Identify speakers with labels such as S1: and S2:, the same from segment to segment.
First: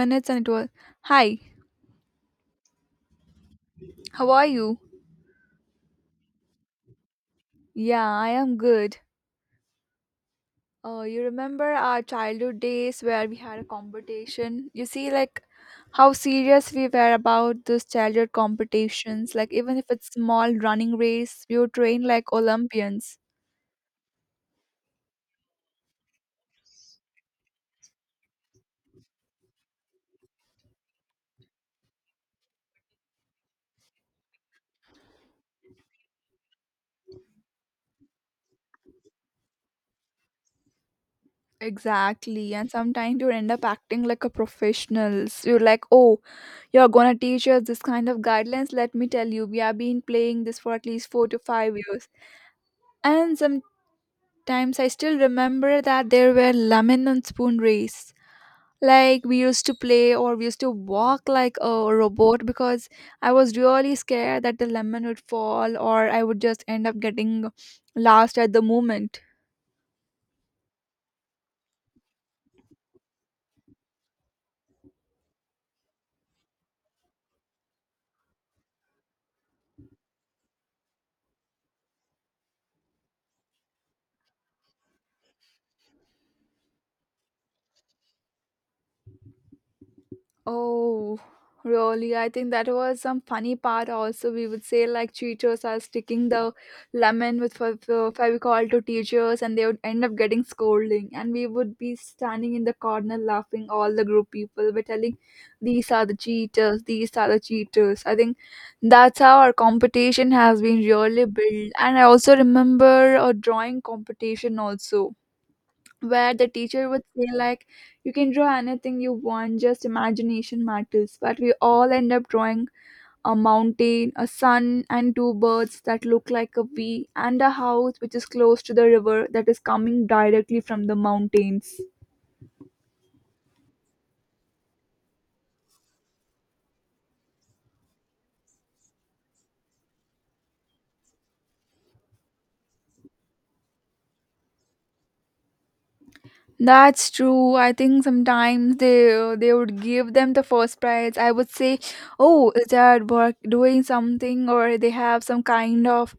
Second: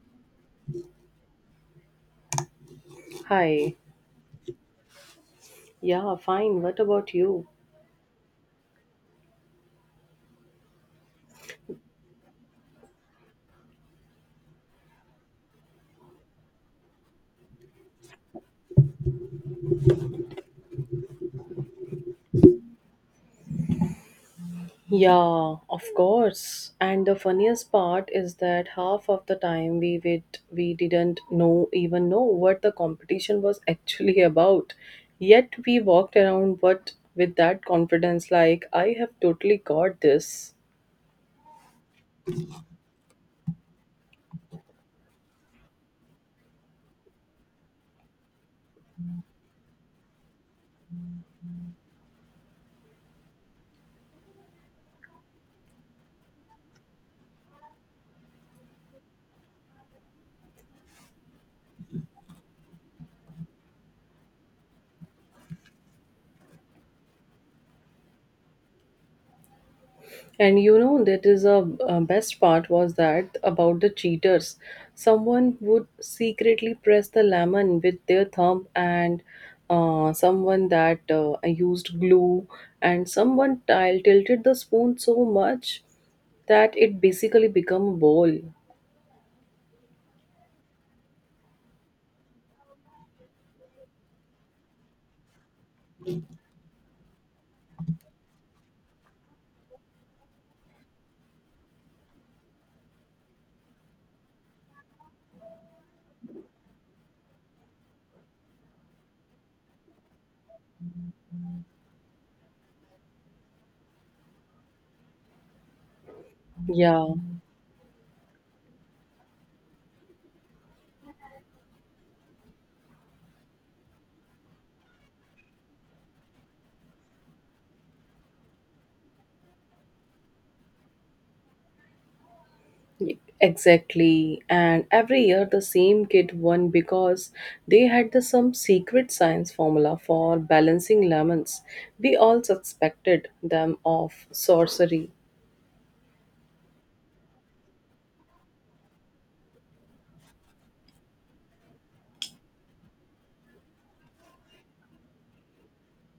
S1: Minutes and it was, hi,
S2: Hi.
S1: how are you?
S2: Yeah, fine. What about you?
S1: Yeah, I am good. You remember our childhood days where we had a competition? You see, like, how serious we were about those childhood competitions. Like, even if it's small running race, we would train like Olympians.
S2: Yeah, of course. And the funniest part is that half of the time we wait, we didn't know even know what the competition was actually about. Yet we walked around but with that confidence like I have totally got this.
S1: Exactly. And sometimes you end up acting like a professionals. You're like, oh, you're gonna teach us this kind of guidelines. Let me tell you, we have been playing this for at least 4 to 5 years. And some. Times I still remember that there were lemon and spoon race. Like we used to play or we used to walk like a robot because I was really scared that the lemon would fall or I would just end up getting last at the moment.
S2: And you know that is a best part was that about the cheaters. Someone would secretly press the lemon with their thumb, and someone that used glue, and someone tilted the spoon so much that it basically became a bowl.
S1: Oh, really? I think that was some funny part also. We would say like teachers are sticking the lemon with Fevicol to teachers and they would end up getting scolding. And we would be standing in the corner laughing, all the group people were telling, these are the cheaters, these are the cheaters. I think that's how our competition has been really built. And I also remember a drawing competition also where the teacher would
S2: Yeah.
S1: say like you can draw anything you want, just imagination matters, but we all end up drawing a mountain, a sun, and two birds that look like a V, and a house which is close to the river that is coming directly from the mountains.
S2: Exactly, and every year the same kid won because they had the some secret science formula for balancing lemons. We all suspected them of sorcery.
S1: That's true. I think sometimes they would give them the first prize. I would say, oh, is that work doing something, or they have some kind of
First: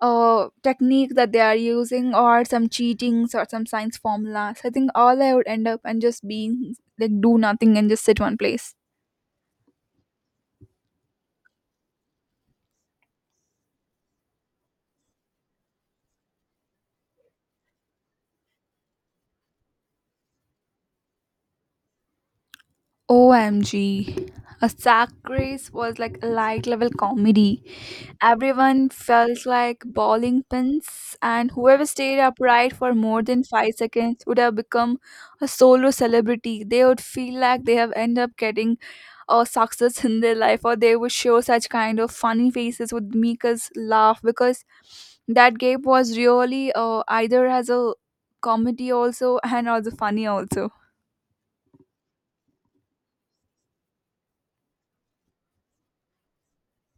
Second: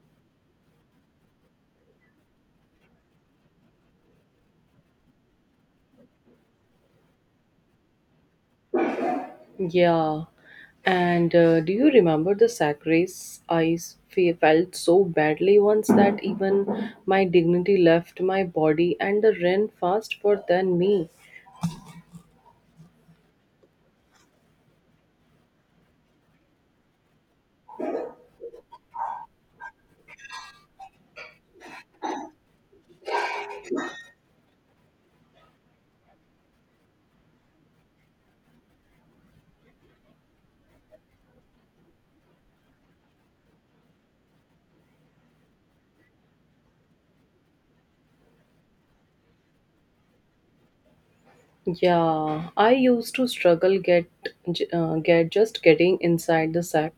S1: technique that they are using, or some cheatings or some science formulas. I think all I would end up and just being like do nothing and just sit one place.
S2: Yeah, and do you remember the sacrifice I felt so badly once that even my dignity left my body and the rain fast for than me?
S1: OMG, A sack race was like a light level comedy. Everyone felt like bowling pins, and whoever stayed upright for more than 5 seconds would have become a solo celebrity. They would feel like they have ended up getting a success in their life, or they would show such kind of funny faces would make us laugh because that gap was really either as a comedy also and also funny also.
S2: Yeah, I used to struggle get get just getting inside the sack.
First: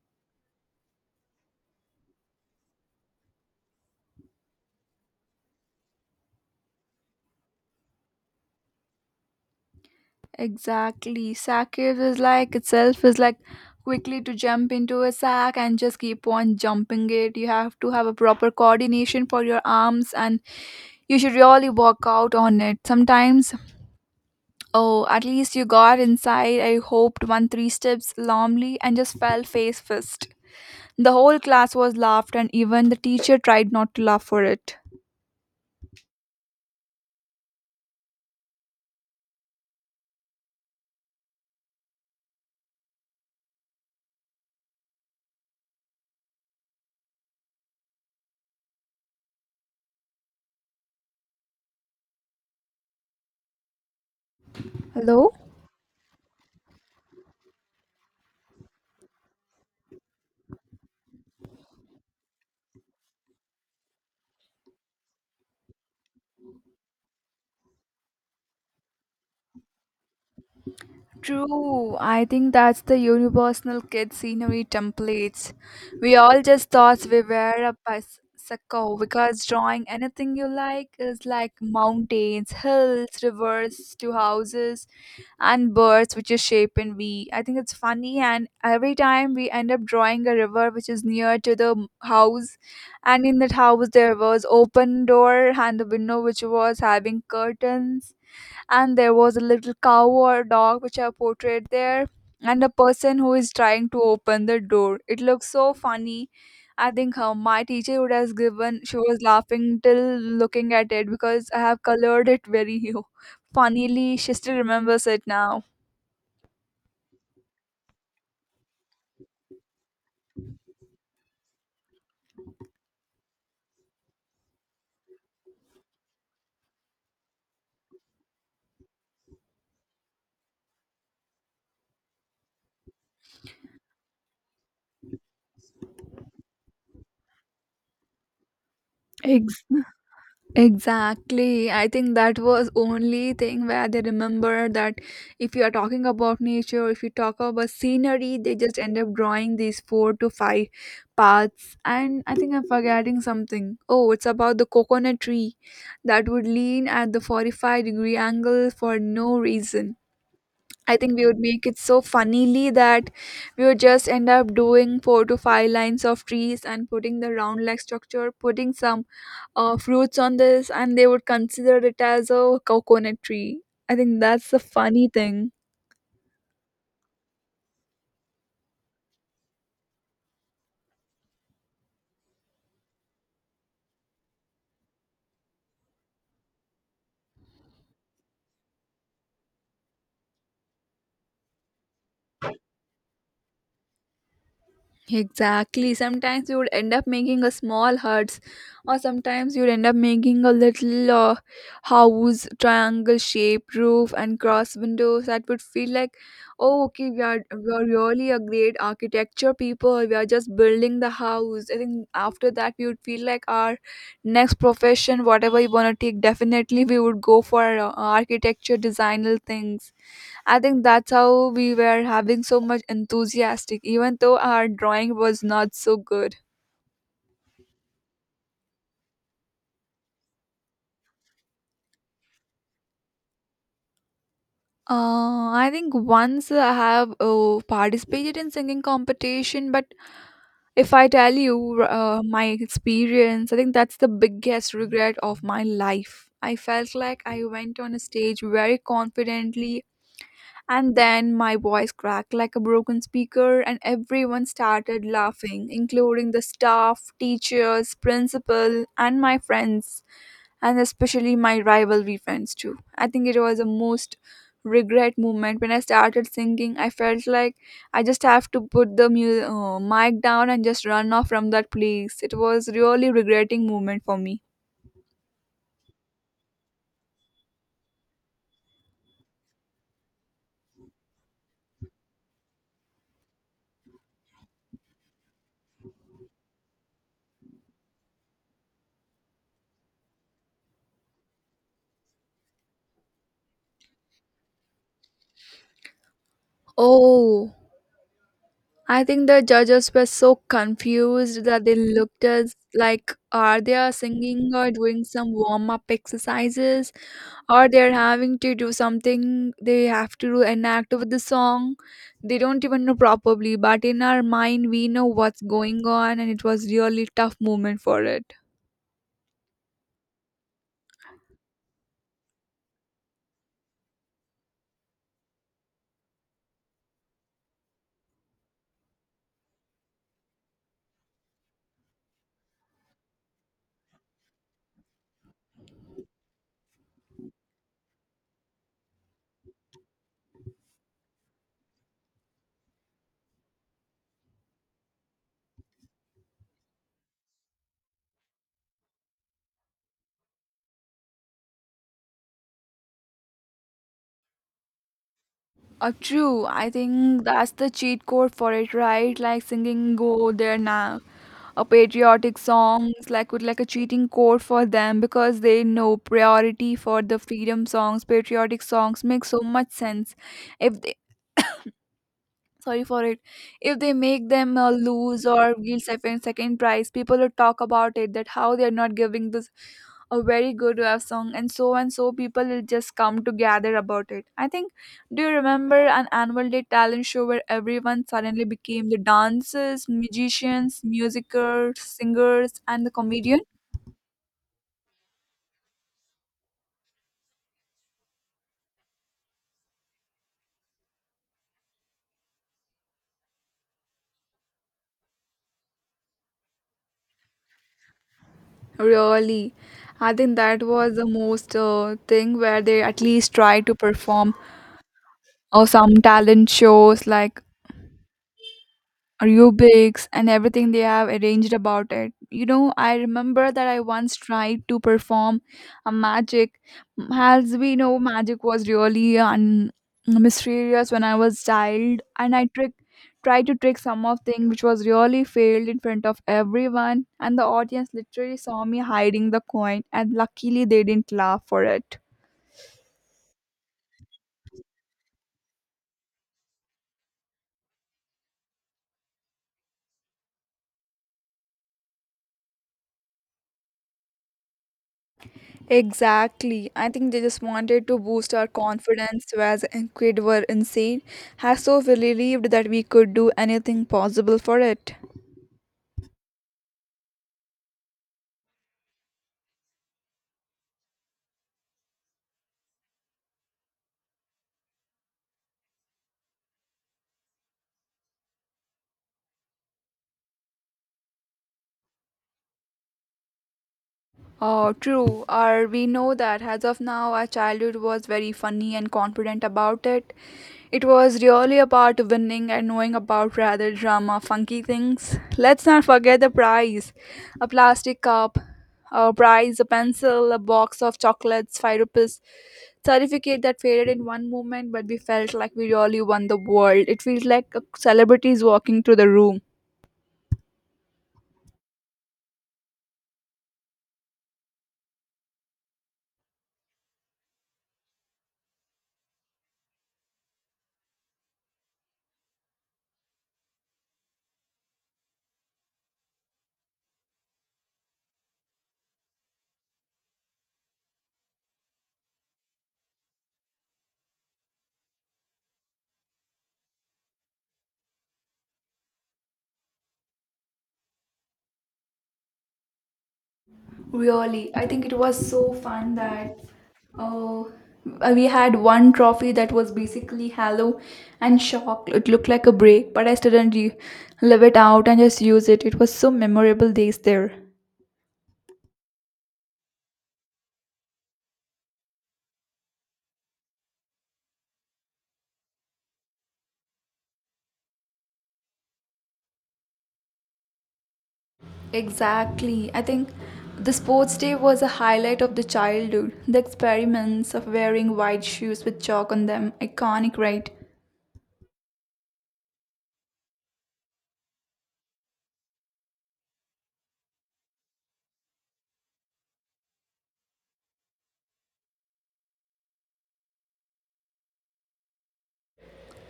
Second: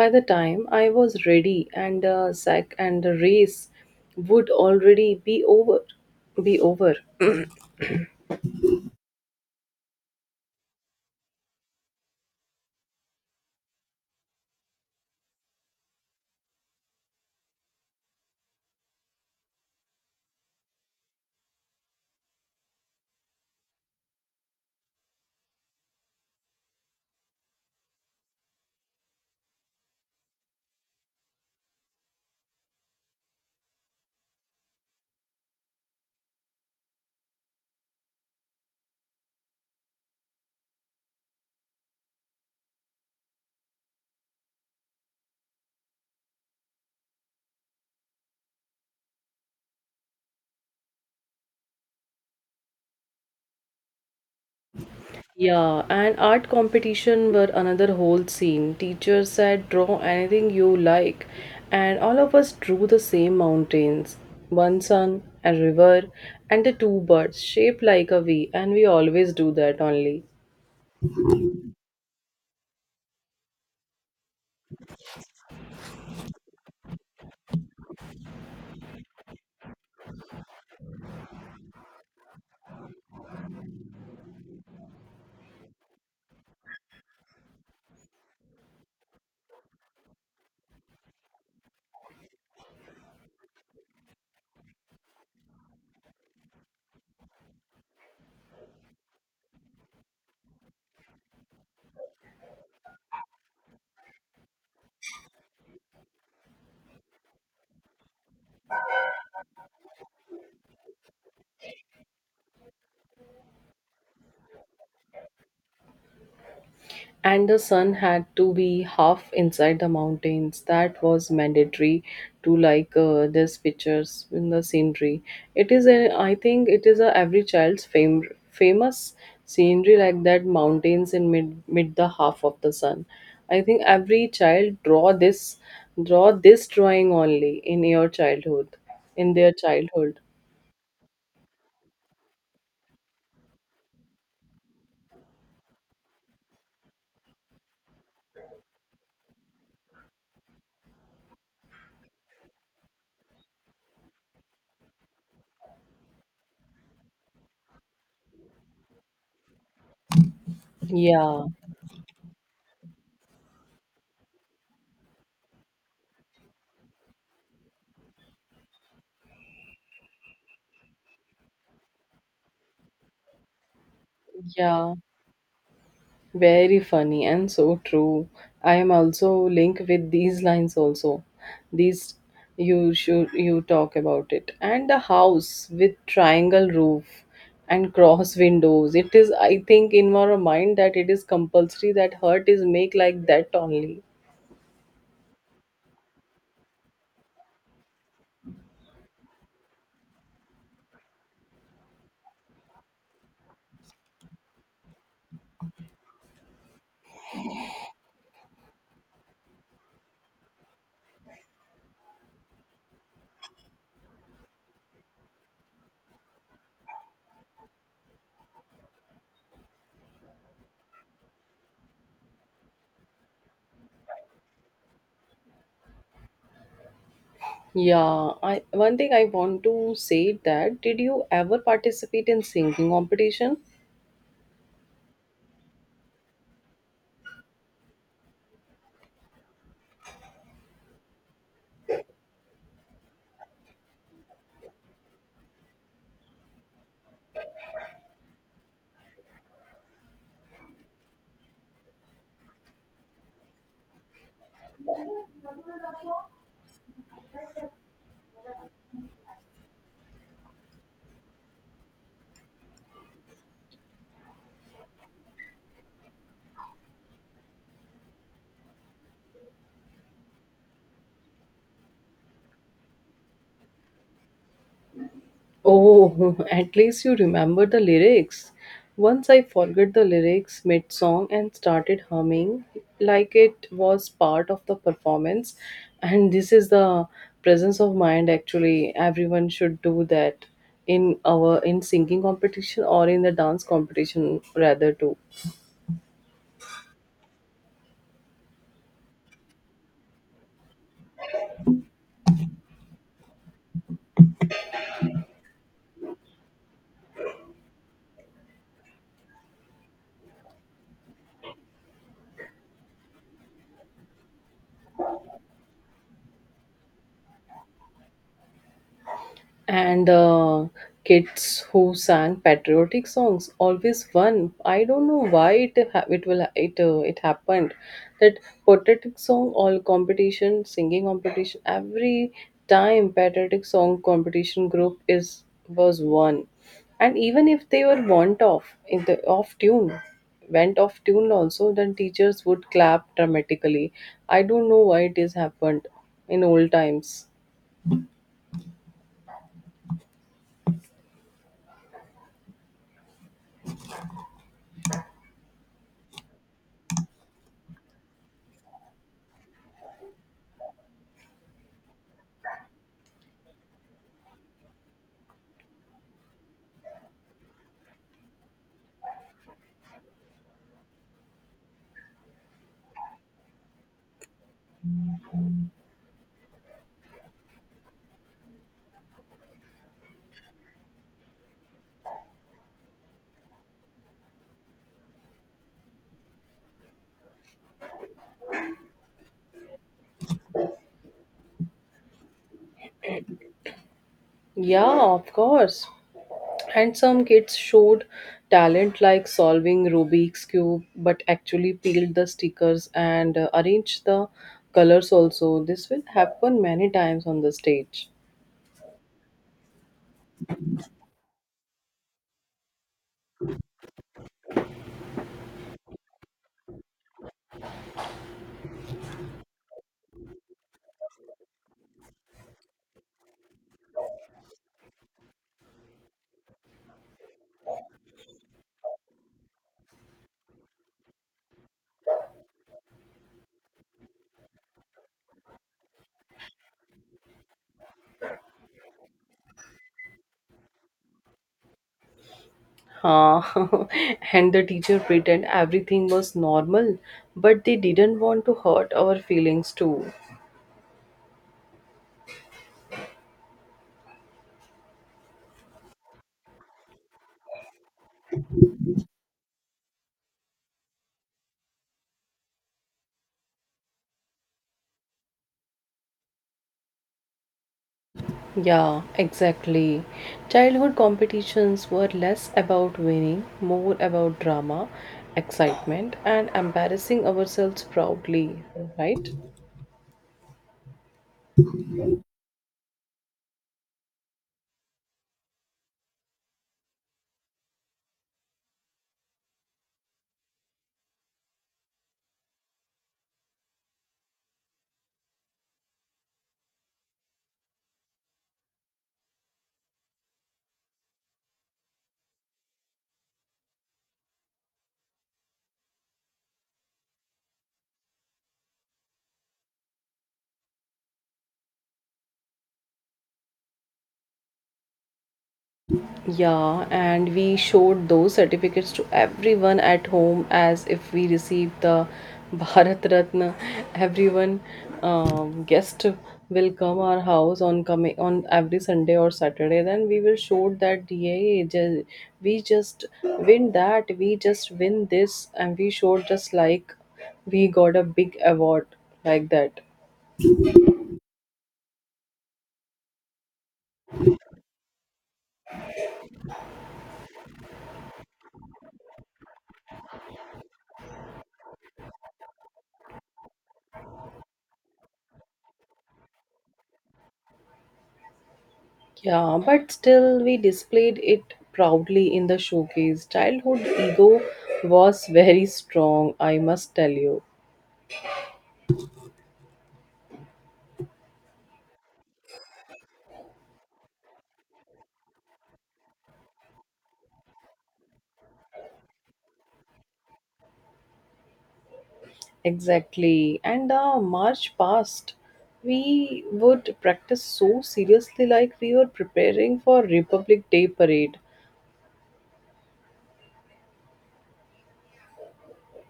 S2: By the time I was ready, and the sack and the race would already be over, be over.
S1: Exactly. Sackave is like itself is like quickly to jump into a sack and just keep on jumping it. You have to have a proper coordination for your arms, and you should really work out on it. Sometimes, oh, at least you got inside. I hoped one three steps calmly and just fell face first. The whole class was laughed, and even the teacher tried not to laugh for it. Hello?
S2: Yeah, and art competition were another whole scene. Teacher said, draw anything you like, and all of us drew the same mountains, one sun, a river, and the two birds shaped like a V, and we always do that only.
S1: True, I think that's the universal kid scenery templates. We all just thought we were a psycho because drawing anything you like is like mountains, hills, rivers to houses, and birds which is shape in V. I think it's funny, and every time we end up drawing a river which is near to the house, and in that house there was open door and the window which was having curtains, and there was a little cow or dog which are portrayed there, and a person who is trying to open the door. It looks so funny. I think how my teacher would have given, she was laughing till looking at it because I have colored it very funnily. She still remembers it now.
S2: And the sun had to be half inside the mountains. That was mandatory to like these pictures in the scenery. It is a, I think it is a every child's famous scenery like that mountains in mid the half of the sun. I think every child draw this drawing only in your childhood, in their
S1: Exactly.
S2: childhood.
S1: Exactly. I think that was only thing where they remember that if you are talking about nature, if you talk about scenery, they just end up drawing these 4 to 5 paths. And I think I'm forgetting something. Oh, it's about the coconut tree that would lean at the 45-degree angle for no reason. I think we would
S2: Yeah,
S1: make it so funnily that we would just end up doing 4 to 5 lines of trees and putting the round leg structure, putting some fruits on this, and they would consider it as a coconut tree. I think that's the
S2: yeah.
S1: funny thing.
S2: Very funny and so true. I am also linked with these lines also. These you should you talk about it. And the house with triangle roof and cross windows. It is I think in our mind that it is compulsory that hurt is make like that only.
S1: Exactly. Sometimes you would end up making a small huts, or sometimes you'd end up making a little house, triangle shape, roof, and cross windows that would feel like, oh, okay, we are really a great architecture people. We are just building the house. I think after that we would feel like our next profession, whatever you wanna take, definitely we would go for architecture designer things. I think that's how we were having so much enthusiastic, even though our drawing was not so good.
S2: Yeah, I one thing I want to say that did you ever participate in singing competition?
S1: I think once I have participated in singing competition, but if I tell you my experience, I think that's the biggest regret of my life. I felt like I went on a stage very confidently, and then my voice cracked like a broken speaker, and everyone started laughing, including the staff, teachers, principal, and my friends, and especially my rivalry friends, too. I think it was the most regret moment when I started singing. I felt like I just have to put the mic down and just run off from that place. It was really regretting moment for me.
S2: Oh, at least you remember the lyrics. Once I forgot the lyrics mid song and started humming like it was part of the performance. And this is the presence of mind actually. Everyone should do that in our in singing competition or in the dance competition rather too.
S1: Oh, I think the judges were so confused that they looked at us like, are they are singing or doing some warm up exercises, or they're having to do something, they have to do enact with the song they don't even know properly, but in our mind we know what's going on, and it was really tough moment for it.
S2: And kids who sang patriotic songs always won. I don't know why it ha- it will it it happened that patriotic song all competition singing competition every time patriotic song competition group is was won, and even if they were want off in the off tune went off tune also then teachers would clap dramatically. I don't know why it is happened in old times.
S1: True, I think that's the cheat code for it, right? Like singing go there now, a patriotic songs, like with like a cheating code for them, because they know priority for the freedom songs, patriotic songs make so much sense if, sorry for it, if they make them lose or give second prize, people will talk about it that how they are not giving this a very good song, and so people will just come to gather about it. I think, do you remember an annual day talent show where everyone suddenly became the dancers, magicians, musicers, singers, and the comedian?
S2: Yeah, of course. And some kids showed talent like solving Rubik's Cube, but actually peeled the stickers and arranged the colors also. This will happen many times on the stage.
S1: Really, I think that was the most thing where they at least try to perform, or some talent shows like aerobics and everything they have arranged about it. You know, I remember that I once tried to perform a magic. As we know, magic was really mysterious when I was child, and I trick tried to trick some of thing which was really failed in front of everyone, and the audience literally saw me hiding the coin, and luckily they didn't laugh for it.
S2: Ah, and the teacher pretend everything was normal, but they didn't want to hurt our feelings too.
S1: Exactly. I think they just wanted to boost our confidence, whereas kid were insane, has so believed that we could do anything possible for it.
S2: Yeah, exactly. Childhood competitions were less about winning, more about drama, excitement, and embarrassing ourselves proudly, right?
S1: Oh, true. Or we know that as of now, our childhood was very funny and confident about it. It was really about winning and knowing about rather drama, funky things. Let's not forget the prize, a plastic cup, a prize, a pencil, a box of chocolates, 5 rupees, certificate that faded in one moment, but we felt like we really won the world. It feels like a celebrity is walking through the room.
S2: Yeah, and we showed those certificates to everyone at home as if we received the Bharat Ratna. Everyone guest will come our house on coming on every Sunday or Saturday. Then we will show that yeah, we just win that, we just win this, and we showed just like we got a big award like that.
S1: Really, I think it was so fun that uh, we had one trophy that was basically hollow and shocked. It looked like a break, but I didn't live it out and just use it. It was so memorable days there.
S2: Yeah, but still, we displayed it proudly in the showcase. Childhood ego was very strong, I must tell you.
S1: Exactly. I think the sports day was a highlight of the childhood. The experiments of wearing white shoes with chalk on them, iconic, right?
S2: Exactly. And the march past, we would practice so seriously, like we were preparing for Republic Day parade.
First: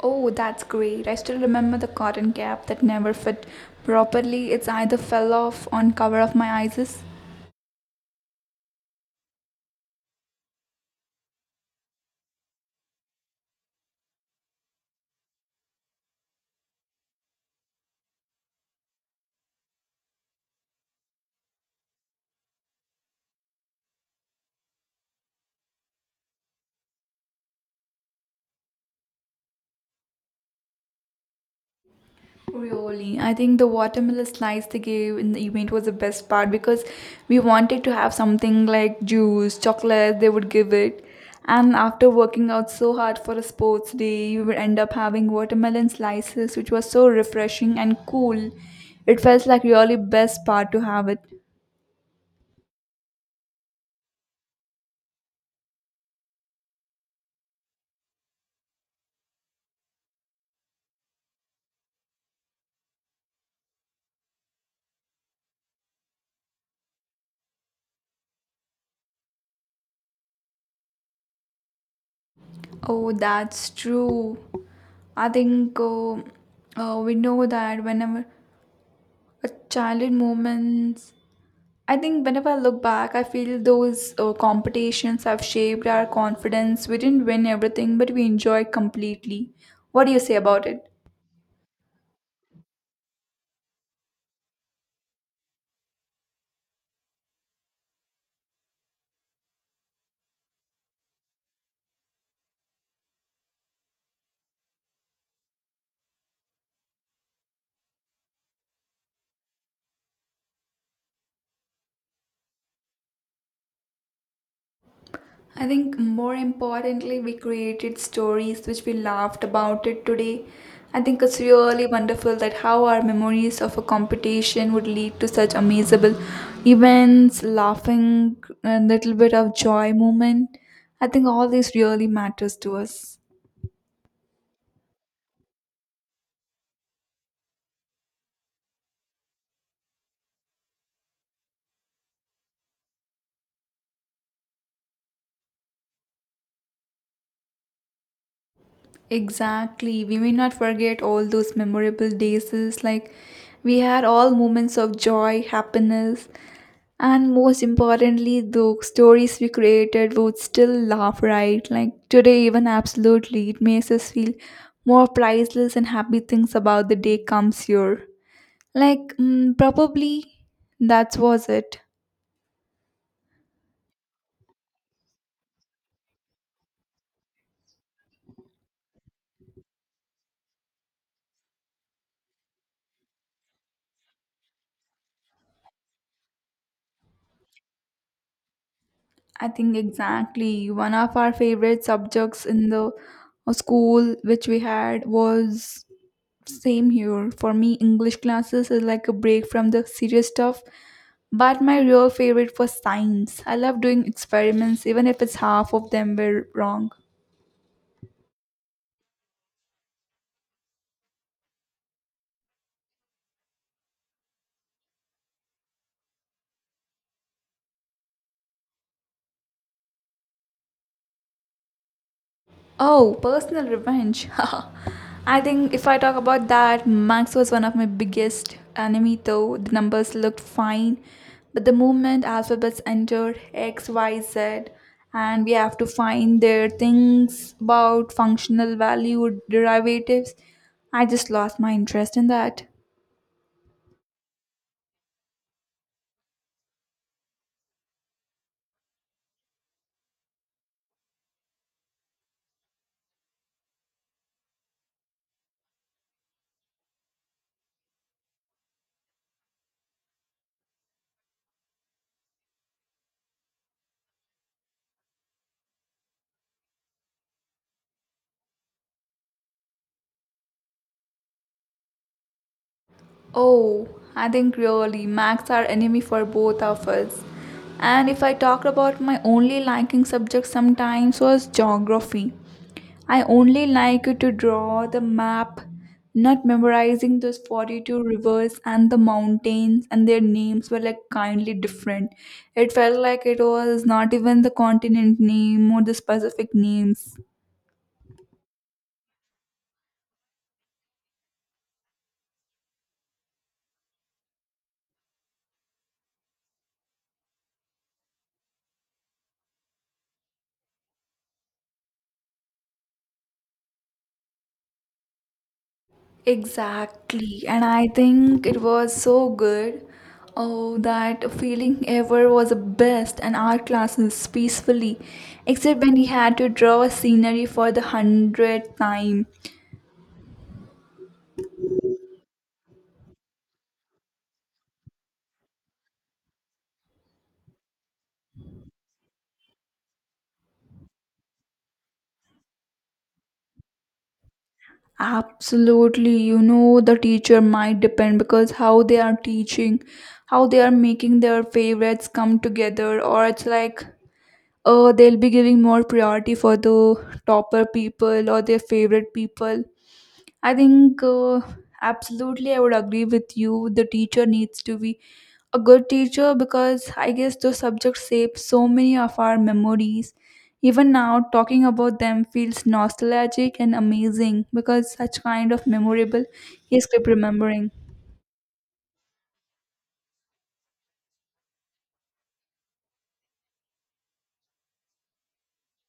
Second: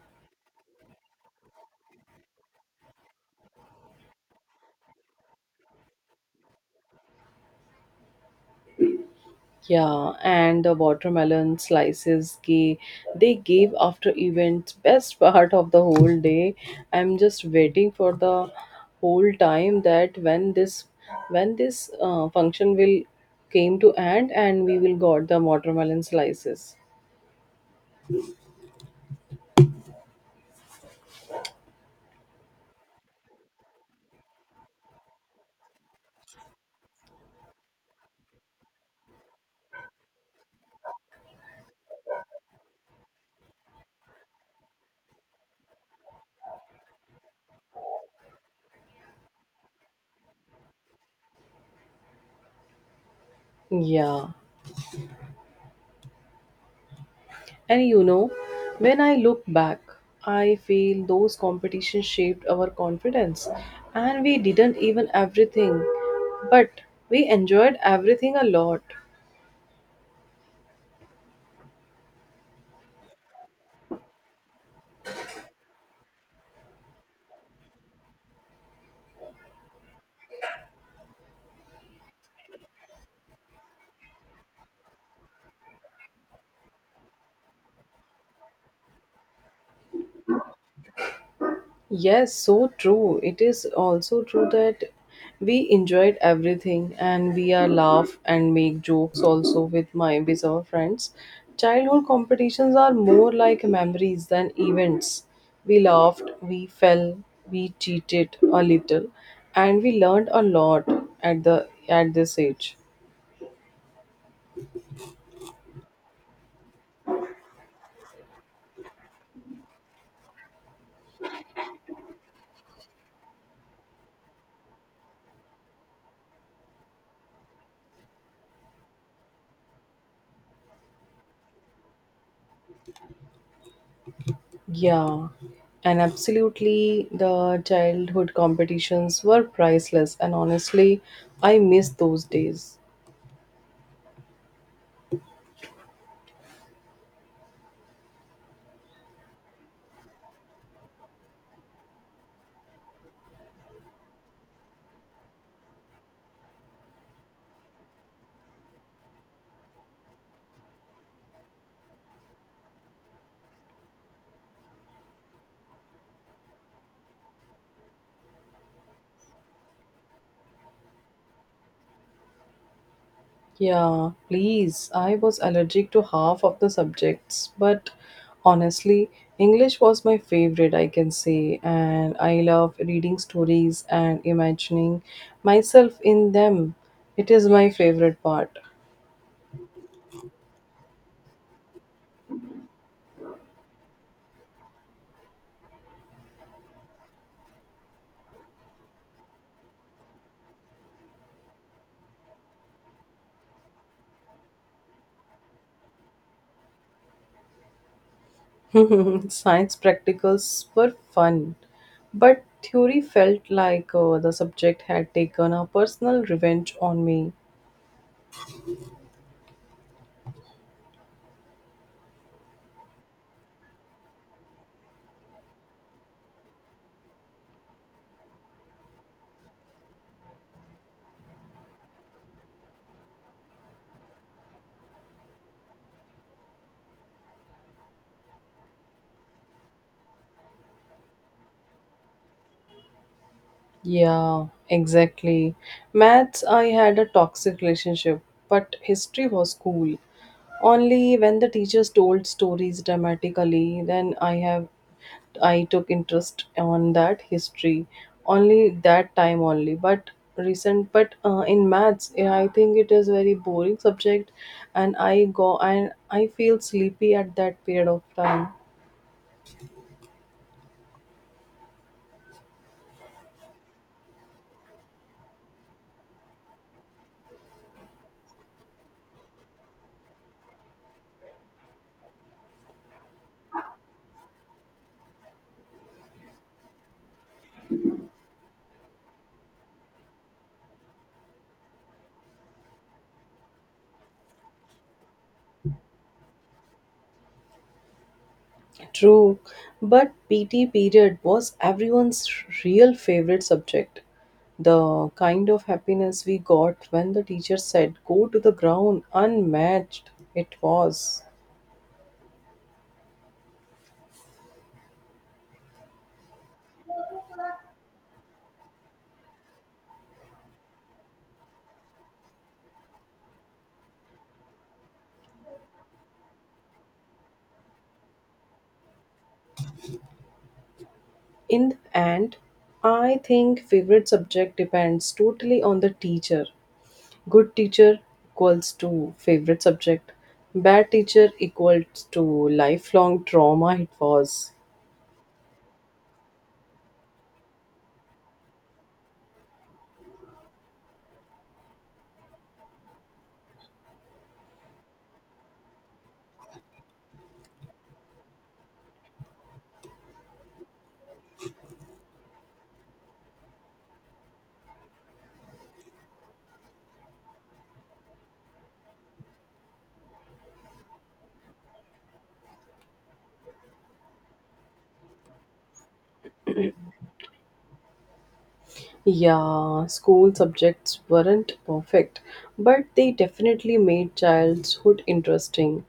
S1: Oh, that's great. I still remember the cotton cap that never fit properly. It's either fell off on cover of my eyes.
S2: Yeah, and the watermelon slices gave, they gave after events best part of the whole day. I'm just waiting for the whole time that when this when this function will came to end and we will got the watermelon slices.
S1: Really, I think the watermelon slice they gave in the event was the best part because we wanted to have something like juice, chocolate, they would give it. And after working out so hard for a sports day, you would end up having watermelon slices, which was so refreshing and cool. It felt like really best part to have it.
S2: Yeah. And you know, when I look back, I feel those competitions shaped our confidence and we didn't even everything, but we enjoyed everything a lot.
S1: Oh, that's true. I think We know that whenever a childhood moments, I think whenever I look back, I feel those competitions have shaped our confidence. We didn't win everything, but we enjoyed completely. What do you say about it?
S2: Yes, so true. It is also true that we enjoyed everything and we are laugh and make jokes also with my with our friends. Childhood competitions are more like memories than events. We laughed, we fell, we cheated a little, and we learned a lot at this age.
S1: I think more importantly, we created stories which we laughed about it today. I think it's really wonderful that how our memories of a competition would lead to such amazable events, laughing, a little bit of joy moment. I think all this really matters to us.
S2: Yeah, and absolutely, the childhood competitions were priceless, and honestly, I miss those days.
S1: Exactly. We may not forget all those memorable days. It's like we had all moments of joy, happiness, and most importantly, the stories we created would still laugh, right? Like today, even absolutely, it makes us feel more priceless and happy things about the day comes here. Probably that was it.
S2: Yeah, please. I was allergic to half of the subjects, but honestly, English was my favorite, I can say, and I love reading stories and imagining myself in them. It is my favorite part.
S1: I think exactly one of our favorite subjects in the school which we had was same here. For me, English classes is like a break from the serious stuff. But my real favorite was science. I love doing experiments, even if it's half of them were wrong.
S2: Science practicals were fun, but theory felt like the subject had taken a personal revenge on me.
S1: Oh, personal revenge. I think if I talk about that, Max was one of my biggest enemy though. The numbers looked fine, but the moment alphabets entered X, Y, Z, and we have to find their things about functional value derivatives, I just lost my interest in that.
S2: Yeah, exactly. Maths, I had a toxic relationship, but history was cool. Only when the teachers told stories dramatically, then I took interest on that history. Only that time only, but recent. But in maths, yeah, I think it is very boring subject, and I go and I feel sleepy at that period of time.
S1: Oh, I think really Max are enemy for both of us. And if I talked about my only liking subject sometimes was geography. I only like to draw the map, not memorizing those 42 rivers and the mountains and their names were like kindly different. It felt like it was not even the continent name or the specific names.
S2: True, but PT period was everyone's real favorite subject. The kind of happiness we got when the teacher said, go to the ground, unmatched, it was.
S1: Exactly, and I think it was so good. Oh, that feeling ever was the best. And art classes peacefully, except when he had to draw a scenery for the 100th time.
S2: In the end, I think favorite subject depends totally on the teacher. Good teacher equals to favorite subject, bad teacher equals to lifelong trauma, it was.
S1: Absolutely, you know, the teacher might depend because how they are teaching, how they are making their favorites come together, or it's like they'll be giving more priority for the topper people or their favorite people. I think absolutely I would agree with you. The teacher needs to be a good teacher because I guess those subjects shape so many of our memories. Even now, talking about them feels nostalgic and amazing because such kind of memorable is keep remembering.
S2: Yeah, school subjects weren't perfect, but they definitely made childhood interesting.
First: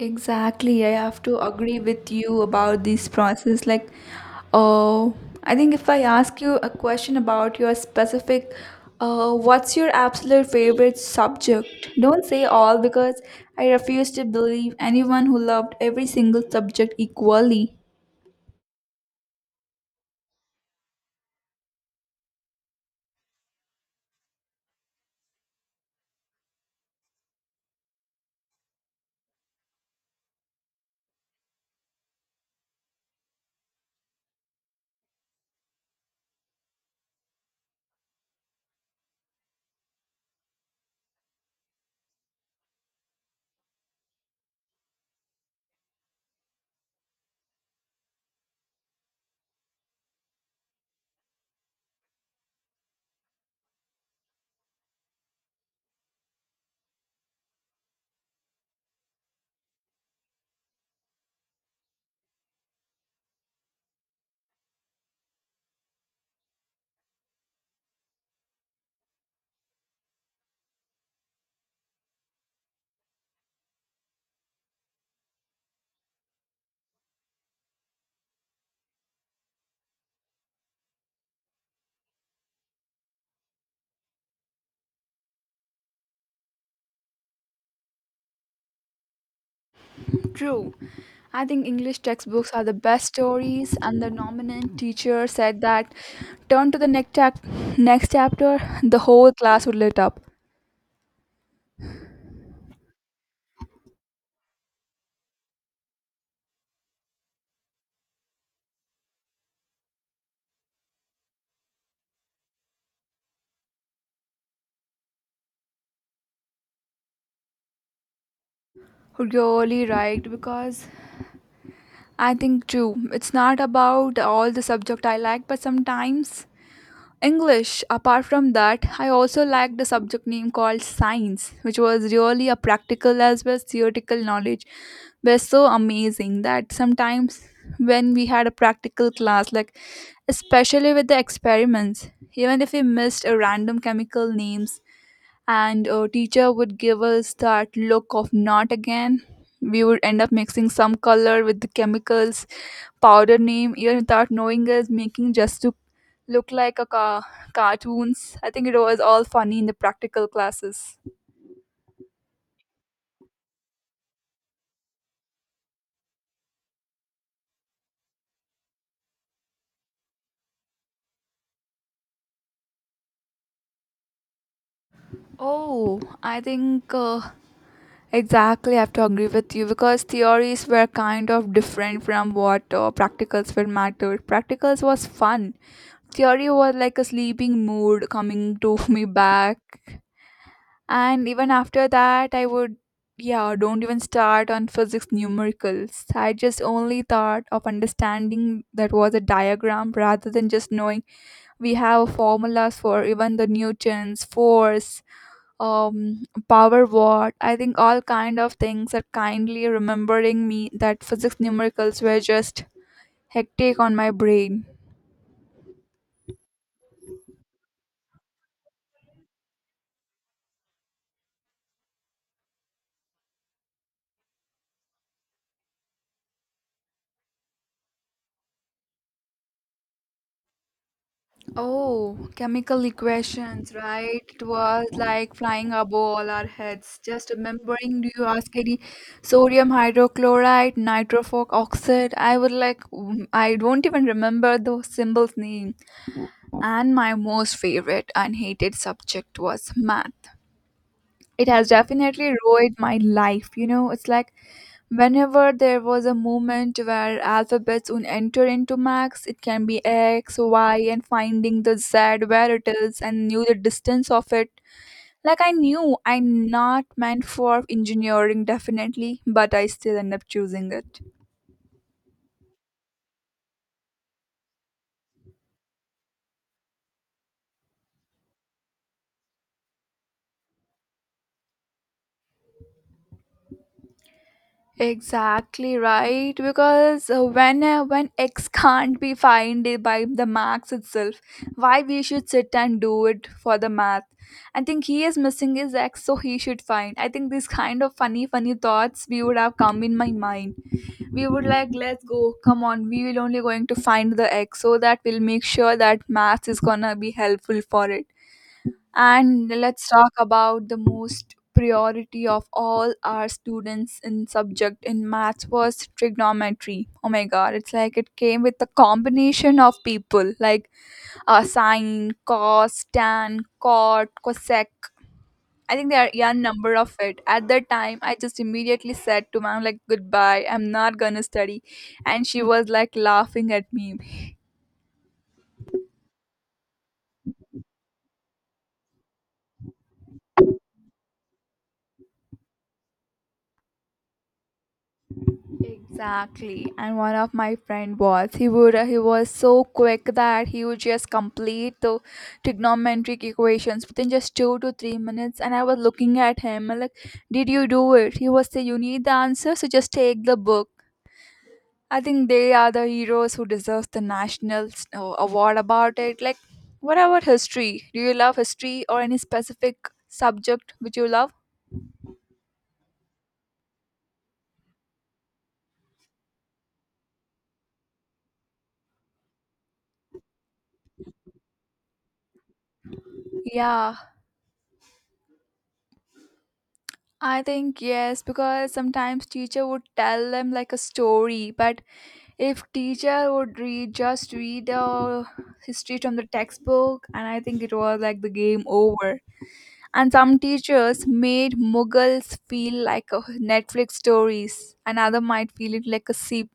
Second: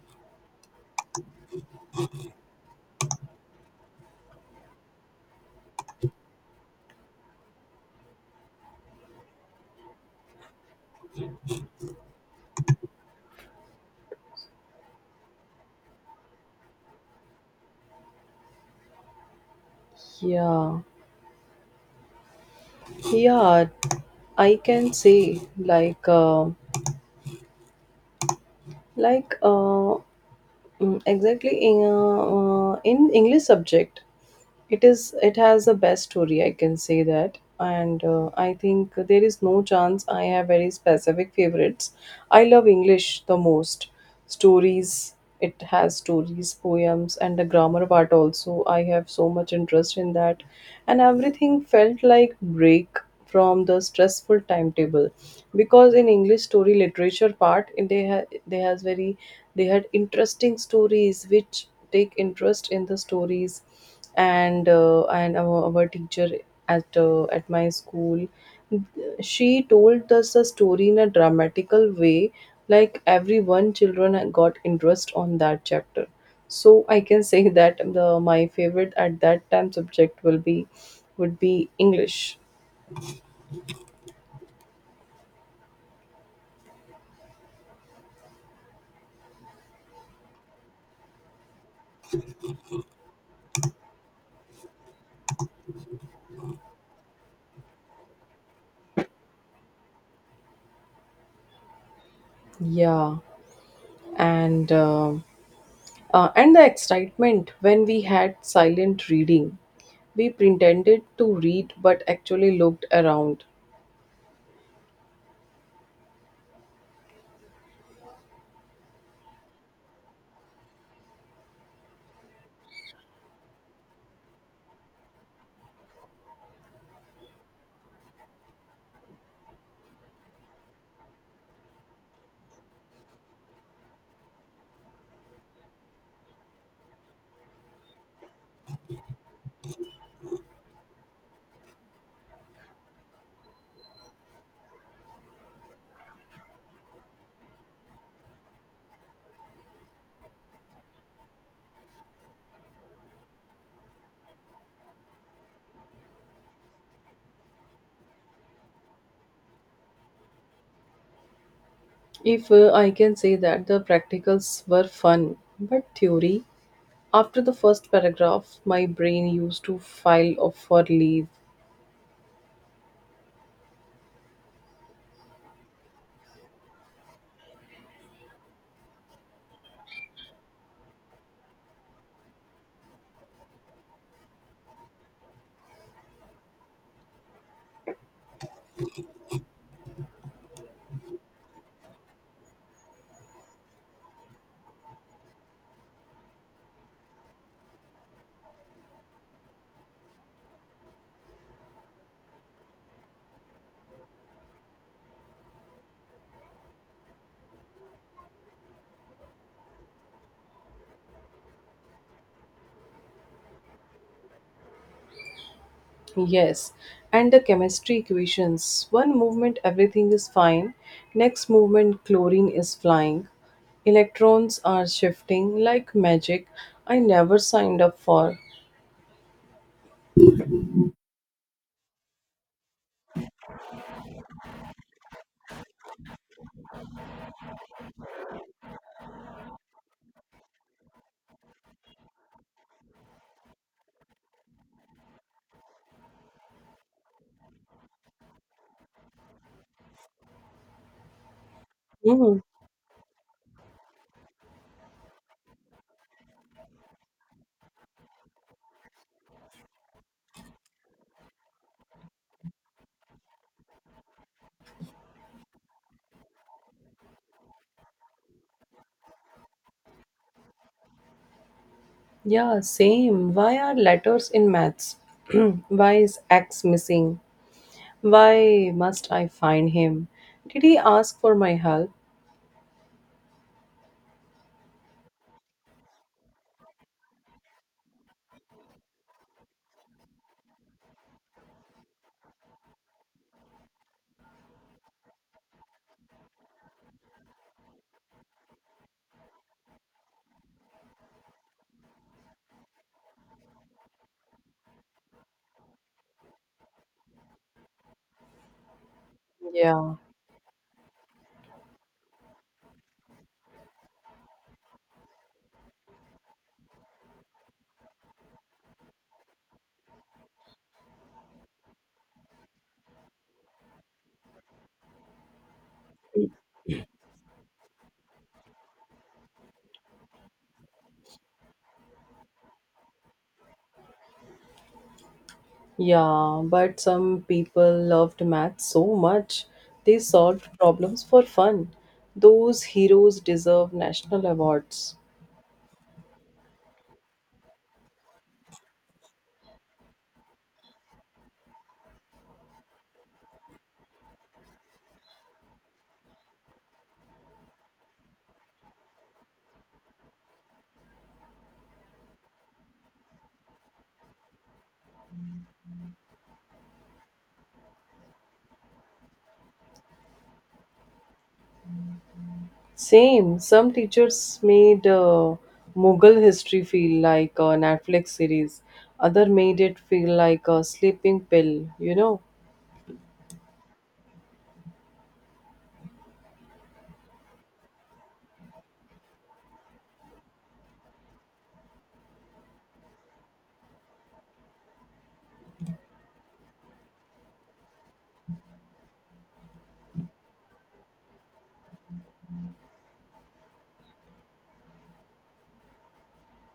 S1: Exactly, I have to agree with you about this process. Like, oh, I think if I ask you a question about your specific, what's your absolute favorite subject? Don't say all because I refuse to believe anyone who loved every single subject equally.
S2: Yeah, yeah, I can say like, uh, exactly in English subject. It is it has the best story I can say that and I think there is no chance I have very specific favorites. I love English the most. Stories, it has stories, poems and the grammar part also. I have so much interest in that, and everything felt like break from the stressful timetable, because in English story literature part they has very they had interesting stories which take interest in the stories. And And our teacher at my school, she told us the story in a dramatical way, like every one children had got interest on that chapter. So I can say that the my favorite at that time subject will be would be English.
S1: True. I think English textbooks are the best stories, and the dominant teacher said that turn to the next, next chapter, the whole class would lit up.
S2: Yeah, and um and the excitement when we had silent reading. We pretended to read but actually looked around.
S1: Really right, because I think too, it's not about all the subject I like, but sometimes English. Apart from that, I also like the subject name called science, which was really a practical as well as theoretical knowledge. Were so amazing that sometimes when we had a practical class, like especially with the experiments, even if we missed a random chemical names and teacher would give us that look of not again, we would end up mixing some color with the chemicals powder name even without knowing us making just to look like a cartoons. I think it was all funny in the practical classes.
S2: If I can say that the practicals were fun, but theory, after the first paragraph, my brain used to file off for leave.
S1: Oh, I think exactly I have to agree with you because theories were kind of different from what practicals were mattered. Practicals was fun, theory was like a sleeping mood coming to me back. And even after that, I would, yeah, don't even start on physics numericals. I just only thought of understanding that was a diagram rather than just knowing we have formulas for even the Newtons, force, power watt. I think all kind of things are kindly remembering me that physics numericals were just hectic on my brain.
S2: Yes, and the chemistry equations. One movement, everything is fine. Next movement, chlorine is flying. Electrons are shifting like magic. I never signed up for.
S1: Oh, chemical equations, right? It was like flying above all our heads. Just remembering, do you ask any sodium hydrochloride, nitrophoric oxide? I would like, I don't even remember the symbol's name. And my most favorite and hated subject was math. It has definitely
S2: Mm-hmm.
S1: ruined my life, you know? It's like whenever there was a moment where alphabets would enter into Max, it can be X, Y, and finding the Z where it is and knew the distance of it. Like I knew I'm not meant for engineering definitely, but I still end up choosing it.
S2: Yeah, same. Why are letters in maths? Why is X missing? Why must I find him? Did he ask for my help?
S1: Exactly right, because when when X can't be found by the max itself, why we should sit and do it for the math? I think he is missing his X, so he should find. I think these kind of funny, funny thoughts we would have come in my mind. We would like, let's go, come on, we will only going to find the X, so that we'll make sure that math is gonna be helpful for it. And let's
S2: Yeah,
S1: talk about the most priority of all our students in subject in maths was trigonometry. Oh my god, it's like it came with a combination of people like sine, cos, tan, cot, cosec. I think there are a number of it. At that time, I just immediately said to mom like goodbye. I'm not gonna study, and she was like laughing at me.
S2: yeah, but some people loved math so much they solved problems for fun. Those heroes deserve national awards.
S1: Exactly. And one of my friend was he was so quick that he would just complete the trigonometric equations within just 2 to 3 minutes. And I was looking at him, I like, did you do it? He was say, you need the answer, so just take the book. I think they are the heroes who deserves the national award about it. Like, what about history? Do you love history or any specific subject which you love?
S2: Same, some teachers made Mughal history feel like a Netflix series, other made it feel like a sleeping pill, you know.
S1: Yeah. I think yes, because sometimes teacher would tell them like a story, but if teacher would read just read the history from the textbook, and I think it was like the game over. And some teachers made Mughals feel like a Netflix stories, and other might feel it like a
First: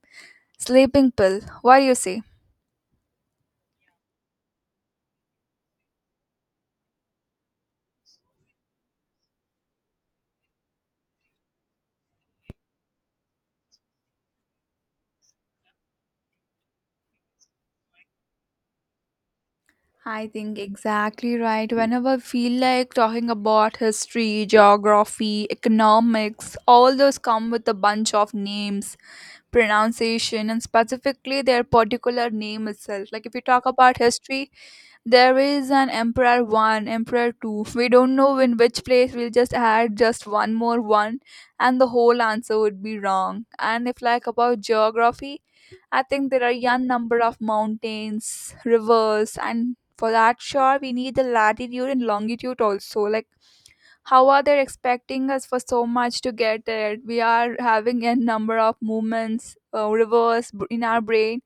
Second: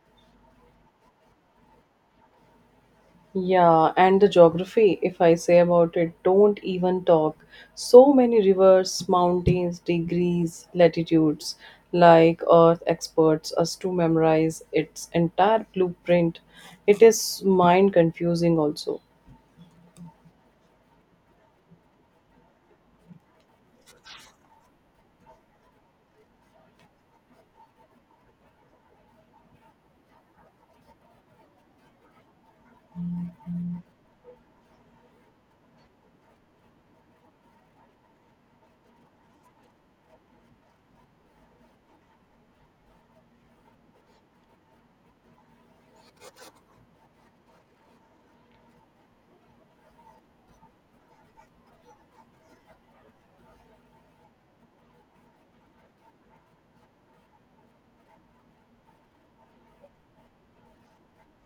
S1: sleeping pill. What do you say?
S2: Yeah, and the geography, if I say about it, don't even talk. So many rivers, mountains, degrees, latitudes, like Earth experts, us to memorize its entire blueprint. It is mind confusing also.
S1: I think exactly right. Whenever I feel like talking about history, geography, economics, all those come with a bunch of names pronunciation and specifically their particular name itself. Like if you talk about history, there is an Emperor One, Emperor Two. We don't know in which place we'll just add just one more one, and the whole answer would be wrong. And if like about geography, I think there are young number of mountains, rivers, and for that sure we need the latitude and longitude also. Like how are they expecting us for so much to get it? We are having a number of movements in our brain,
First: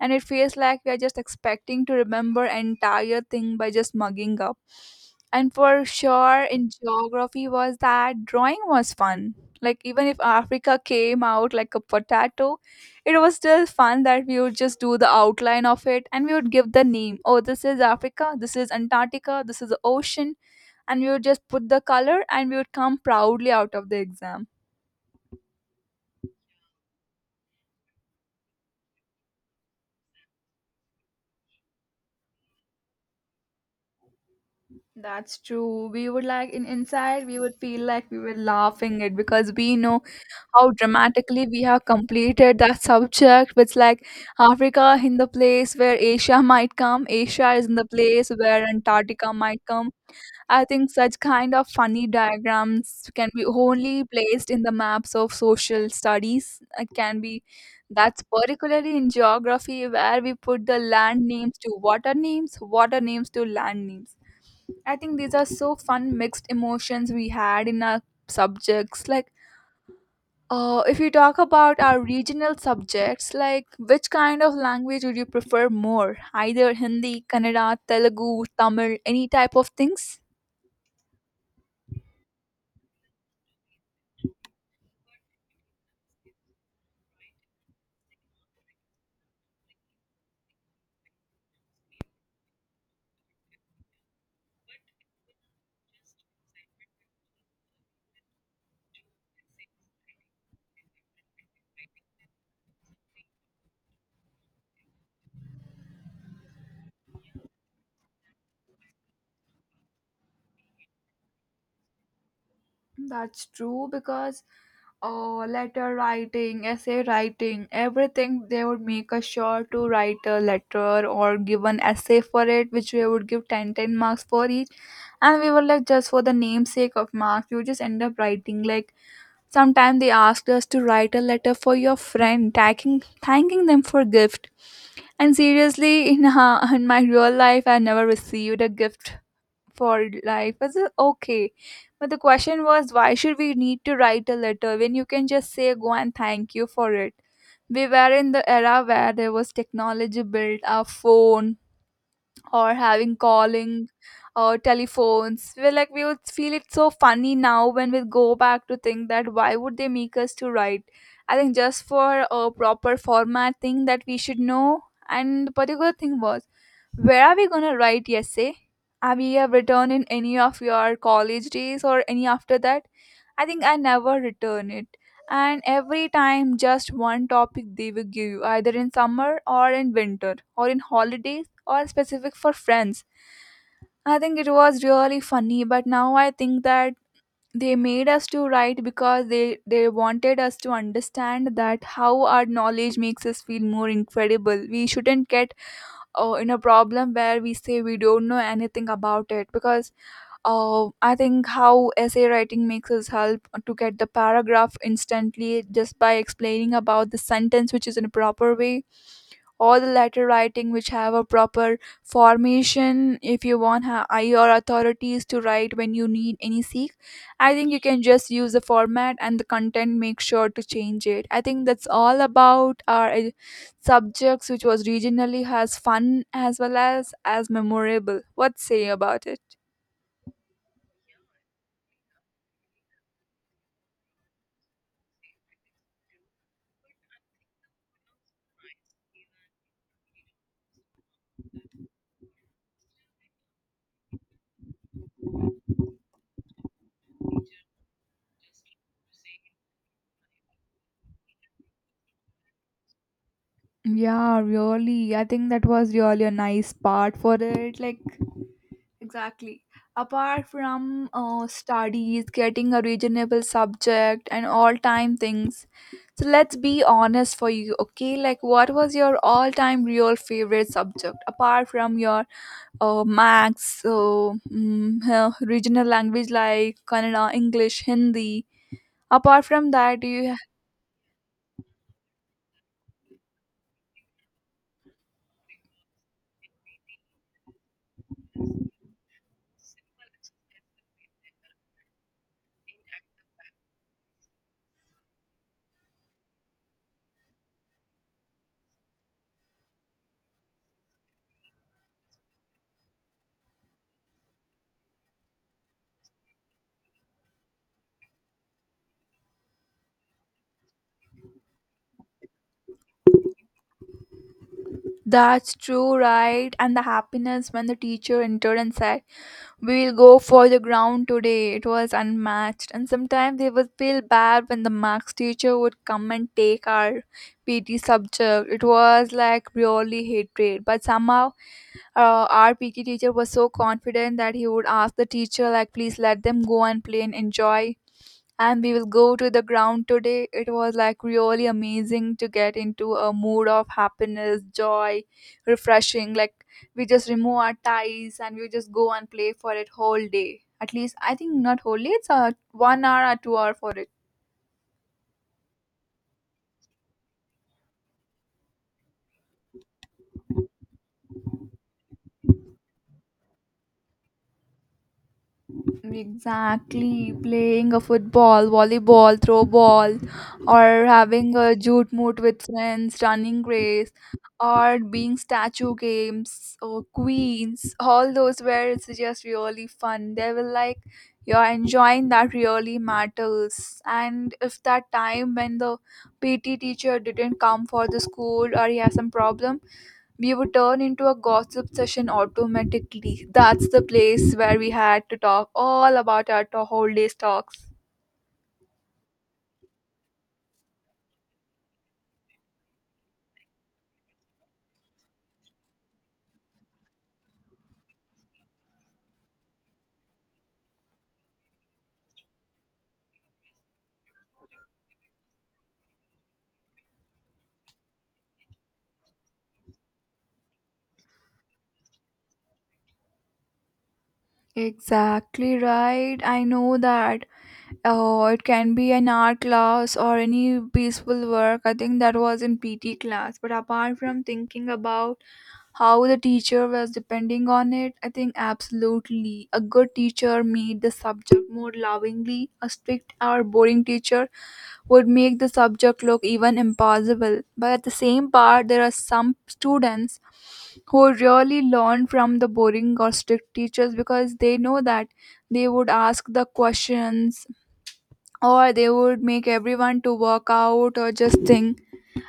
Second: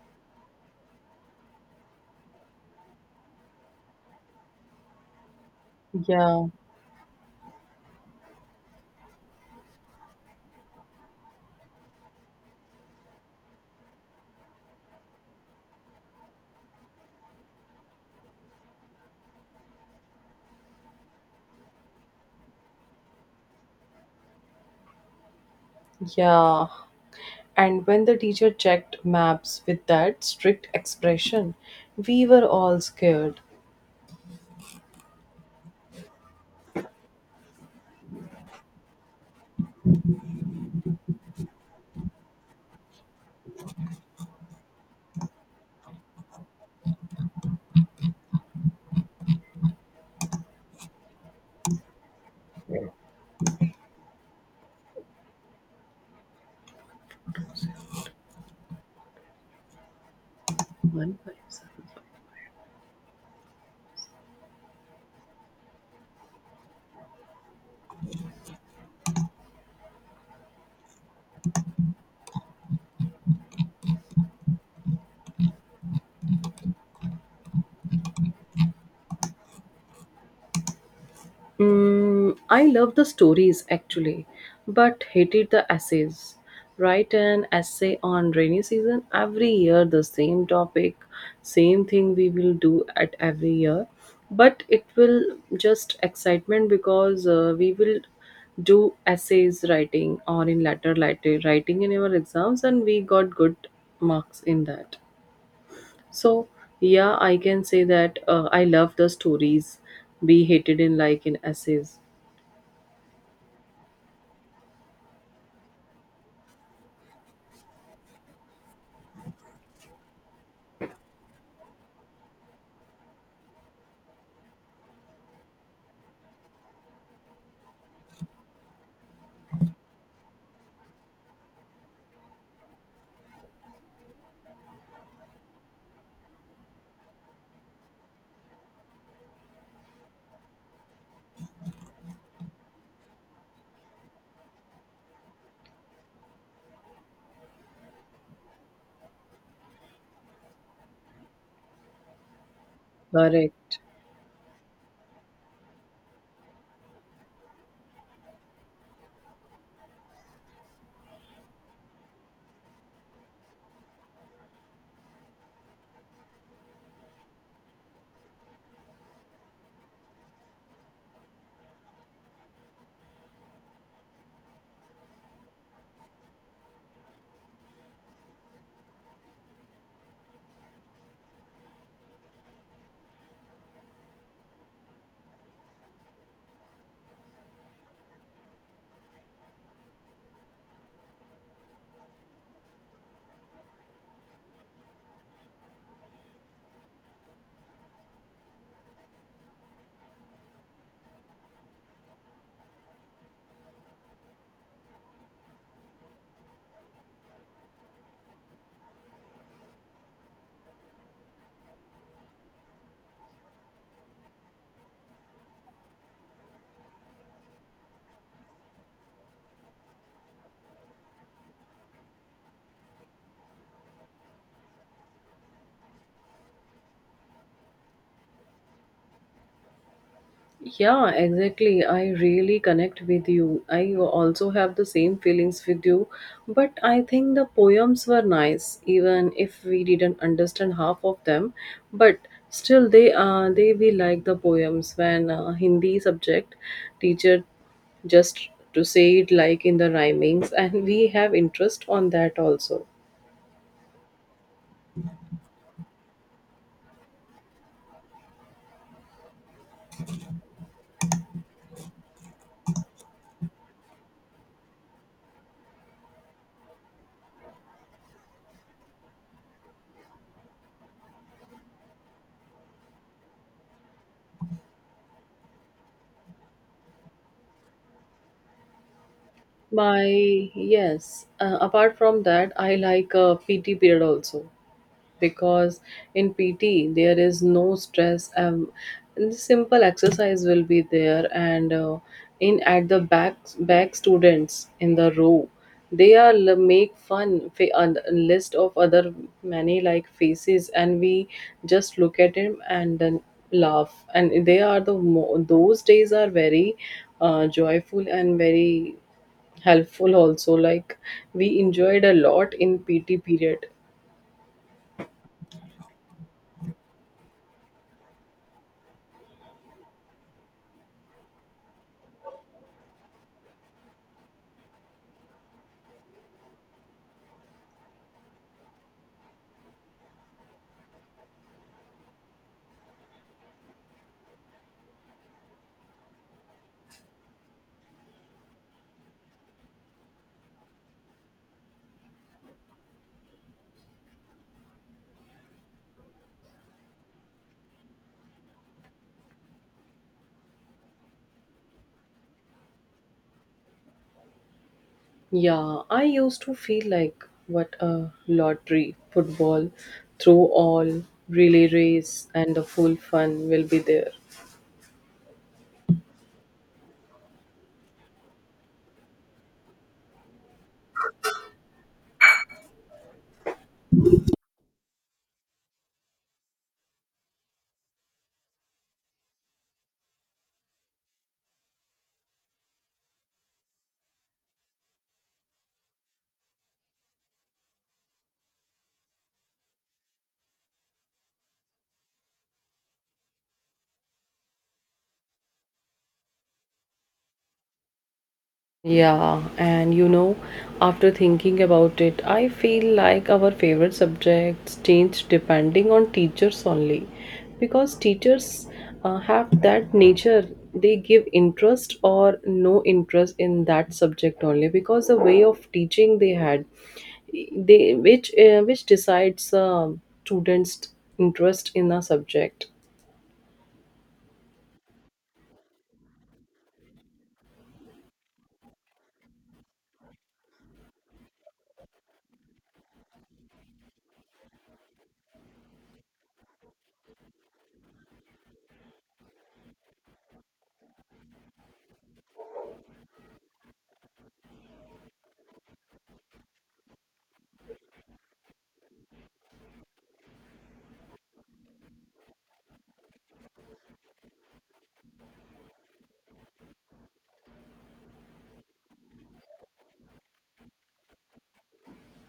S1: and it feels like we are just expecting to remember entire thing by just mugging up. And for sure
S2: Yeah,
S1: in geography was that drawing was fun. Like even if Africa came out like a potato, it was still fun that we would just do the outline of it and we would give the name, oh, this is Africa, this is Antarctica, this is the ocean, and we would just put the color and we would come proudly out of the exam.
S2: yeah. And when the teacher checked maps with that strict expression, we were all scared.
S1: That's true. We would like in inside we would feel like we were laughing it because we know how dramatically we have completed that subject. It's like Africa in the place where Asia might come, Asia is in the place where Antarctica might come. I think such kind of funny diagrams can be only placed in the maps of social studies. It can be that's particularly in geography where we put the
S2: One
S1: land
S2: five
S1: names
S2: seven.
S1: to water names to land names. I think these are so fun mixed emotions we had in our subjects. Like, if you talk about our regional subjects, like which kind of language would you prefer more? Either Hindi, Kannada, Telugu, Tamil, any type of things?
S2: Mm, I love the stories actually, but hated the essays. Write an essay on rainy season every year, the same topic, same thing we will do at every year, but it will just excitement because we will do essays writing or in letter writing in our exams, and we got good marks in that. So yeah, I can say that I love the stories be hated in like in essays.
S1: That's true because letter writing, essay writing, everything they would make us sure to write a letter or give an essay for it, which we would give 10 10 marks for each. And we were like, just for the namesake of marks, you just end up writing. Like, sometimes they asked us to write a letter for your friend, thanking them for gift. And seriously, in my real life, I never received a gift for life is okay. But the question was why should we need to write a letter when you can just say go and thank you for it? We were in the era where there was technology built our phone or having
S2: Correct.
S1: calling or telephones. We're like we would feel it so funny now when we go back to think that why would they make us to write? I think just for a proper format thing that we should know, and the particular thing was where are we gonna write essay? Have you ever written in any of your college days or any after that? I think I never return it. And every time just one topic they will give you, either in summer or in winter, or in holidays or specific for friends. I think it was really funny, but now I think that they made us to write because they wanted us to understand that how our knowledge makes us feel more incredible. We shouldn't get in a problem where we say we don't know anything about it. Because I think how essay writing makes us help to get the paragraph instantly just by explaining about the sentence which is in a proper way. All the letter writing which have a proper formation, if you want your authorities to write when you need any seek, I think you can just use the format and the content, make sure to change it. I think that's all about our subjects which was regionally as fun as well as memorable. What say about it?
S2: Yeah, exactly. I really connect with you. I also have the same feelings with you. But I think the poems were nice, even if we didn't understand half of them. But still, they we like the poems when Hindi subject teacher just to say it like in the rhymings, and we have interest on that also.
S1: Yeah, really, I think that was really a nice part for it, like. Exactly. Apart from studies, getting a reasonable subject, and all time things. So let's be honest for you, okay? Like, what was your all time real favorite subject? Apart from your regional language like Kannada, English, Hindi. Apart from that,
S2: My
S1: do you.
S2: Yes. Apart from that, I like PT period also, because in PT there is no stress. And the simple exercise will be there, and in at the back students in the row, they are make fun a list of other many like faces, and we just look at him and then laugh. And they are the those days are very joyful and very helpful also like we enjoyed a lot in PT period.
S1: That's true, right? And the happiness when the teacher entered and said, we'll go for the ground today. It was unmatched. And sometimes they would feel bad when the max teacher would come and take our PT subject. It was like really hatred. But somehow our PT teacher was so confident that he would ask the teacher like, please let them go and play and enjoy and we will go to the ground today. It was like really amazing to get into a mood of happiness, joy, refreshing. Like, we just remove our ties and we just go and play for it whole day. At least I think not whole day. It's a 1 hour or 2 hour for it.
S2: Yeah, I used to feel like what a lottery football through all relay race and the full fun will be there.
S1: Exactly, playing a football, volleyball, throw ball, or having a jute moot with friends, running race, or being statue games or queens. All those were, it's just really fun. They were like, you're enjoying that really matters. And if that time when the PT teacher didn't come for the school or he has some problem, we would turn into a gossip session automatically. That's the place where we had to talk all about whole day's talks.
S2: Yeah, and you know, after thinking about it, I feel like our favorite subjects change depending on teachers only. Because teachers have that nature, they give interest or no interest in that subject only because the way of teaching they had, they which decides students' interest in a subject.
S1: Exactly right. I know that. Oh, it can be an art class or any peaceful work. I think that was in PT class. But apart from thinking about how the teacher was depending on it, I think absolutely a good teacher made the subject more lovingly. A strict or boring teacher would make the subject look even impossible. But at the same part, there are some students who really learn from the boring or strict teachers because they know that they would ask the questions or they would make everyone to work out or just think.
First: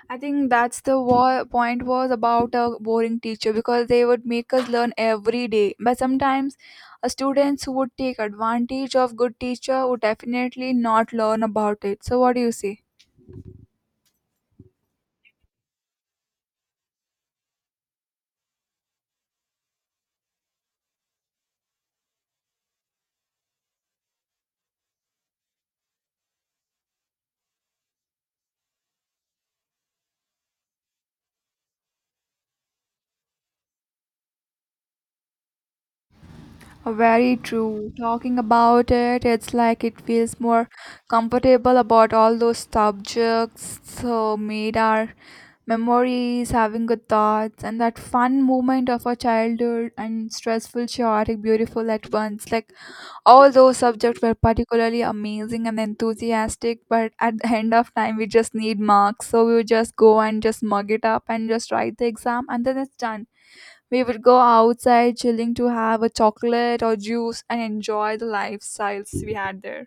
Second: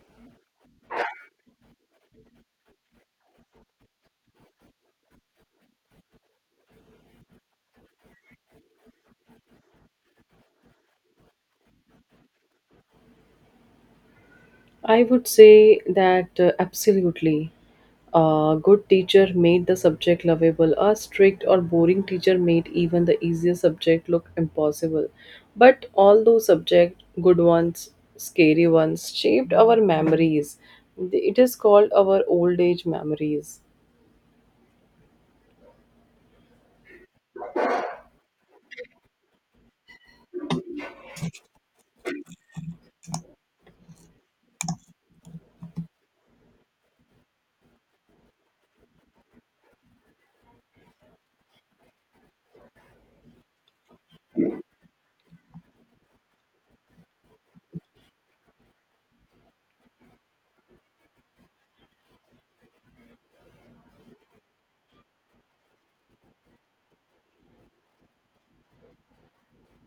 S1: I think that's the point was about a boring teacher, because they would make us learn every day. But sometimes a students who would take advantage of good teacher would definitely not learn about it. So what do you say?
S2: I would say that absolutely. A good teacher made the subject lovable. A strict or boring teacher made even the easiest subject look impossible. But all those subjects, good ones, scary ones, shaped our memories. It is called our old age memories.
S1: Very true. Talking about it, it's like it feels more comfortable about all those subjects. So made our memories, having good thoughts, and that fun moment of our childhood and stressful, chaotic, beautiful at once. Like, all those subjects were particularly amazing and enthusiastic, but at the end of time, we just need marks. So we would just go and just mug it up and just write the exam, and then it's done. We would go outside chilling to have a chocolate or juice and enjoy the lifestyles we had there.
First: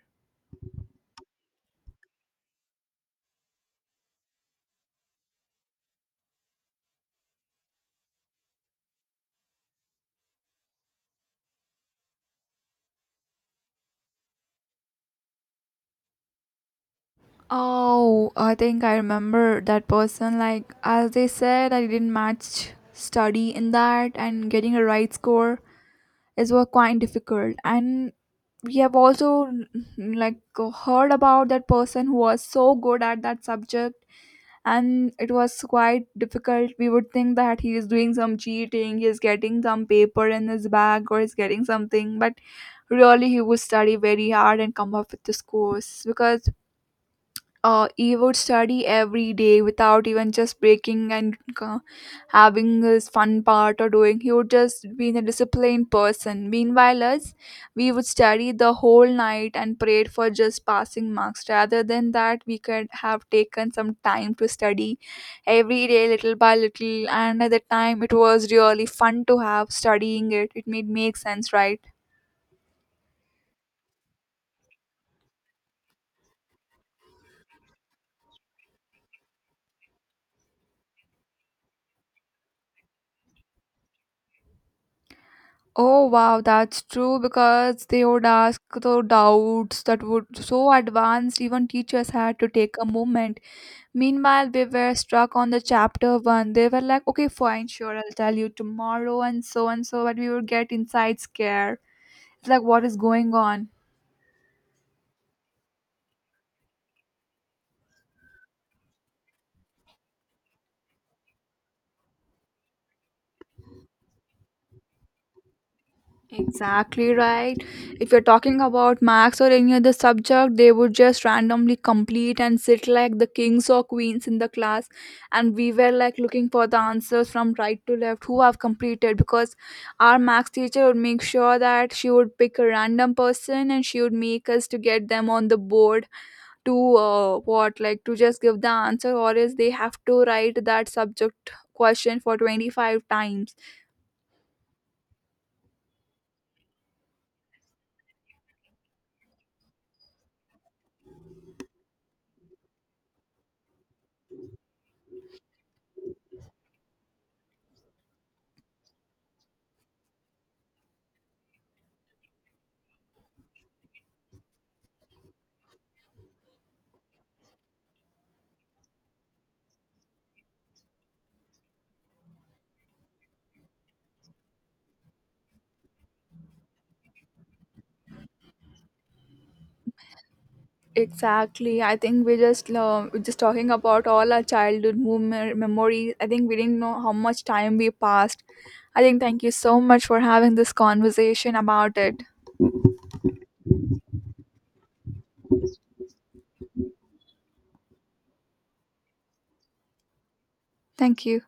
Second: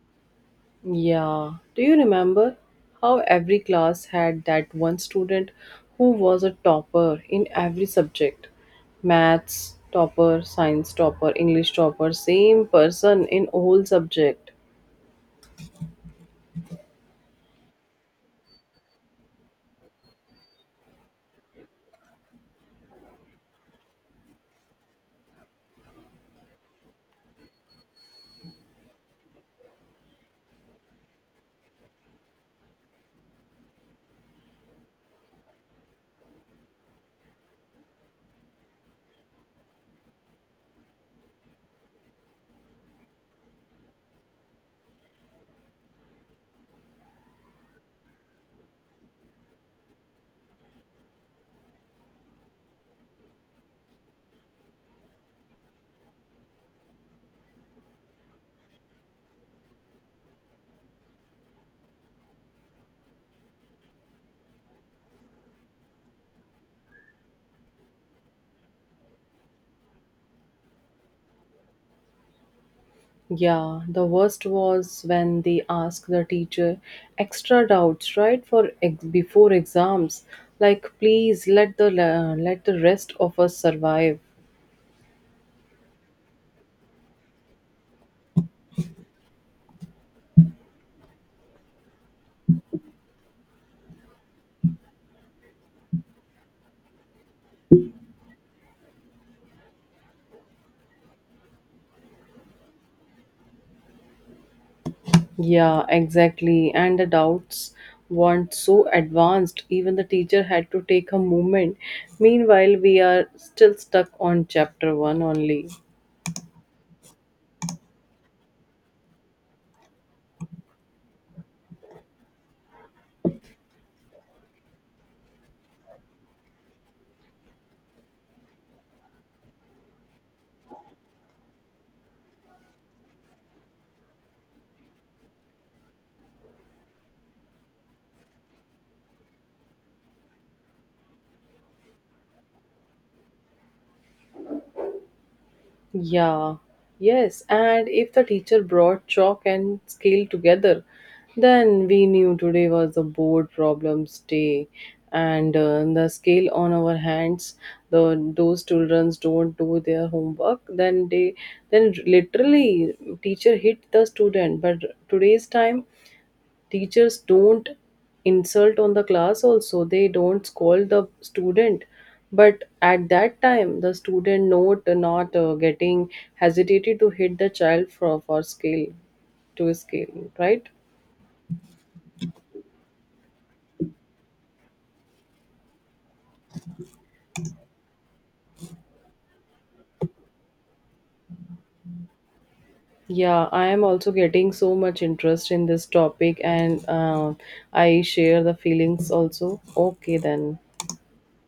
S2: Yeah. Do you remember how every class had that one student who was a topper in every subject? Maths topper, science topper, English topper, same person in all subject.
S1: Oh, I think I remember that person. Like, as they said, I didn't match study in that, and getting a right score is was quite difficult. And we have also, like, heard about that person who was so good at that subject, and it was quite difficult. We would think that he is doing some cheating, he is getting some paper in his bag or is getting something, but really he would study very hard and come up with this course. Because he would study every day without even just breaking and having his fun part or doing. He would just be a disciplined person. Meanwhile, us, we would study the whole night and prayed for just passing marks. Rather than that, we could have taken some time to study every day, little by little. And at the time, it was really fun to have studying it. It made make sense, right?
S2: Yeah, the worst was when they ask the teacher extra doubts right for before exams, like please let the let the rest of us survive.
S1: Oh wow, that's true because they would ask the doubts that would so advanced, even teachers had to take a moment. Meanwhile, we were stuck on the chapter one. They were like, okay, fine, sure, I'll tell you tomorrow and so, but we would get inside scare. It's like, what is going on?
S2: Yeah, exactly. And the doubts weren't so advanced, even the teacher had to take a moment. Meanwhile, we are still stuck on chapter one only.
S1: Exactly right. If you're talking about Max or any other subject, they would just randomly complete and sit like the kings or queens in the class. And we were like looking for the answers from right to left who have completed, because our Max teacher would make sure that she would pick a random person and she would make us to get them on the board to what, like, to just give the answer, or else they have to write that subject question for 25 times.
S2: Yeah, yes. And if the teacher brought chalk and scale together, then we knew today was the board problems day. And the scale on our hands, the those children don't do their homework, then they then literally teacher hit the student. But today's time, teachers don't insult on the class also, they don't scold the student, but at that time the student not getting hesitated to hit the child for scale to scale right.
S1: Exactly. I think we just we're just talking about all our childhood memories. I think we didn't know how much time we passed. I think thank you so much for having this conversation about it.
S2: Yeah, I am also getting so much interest in this topic and I share the feelings also. Okay, then.
S1: Thank you.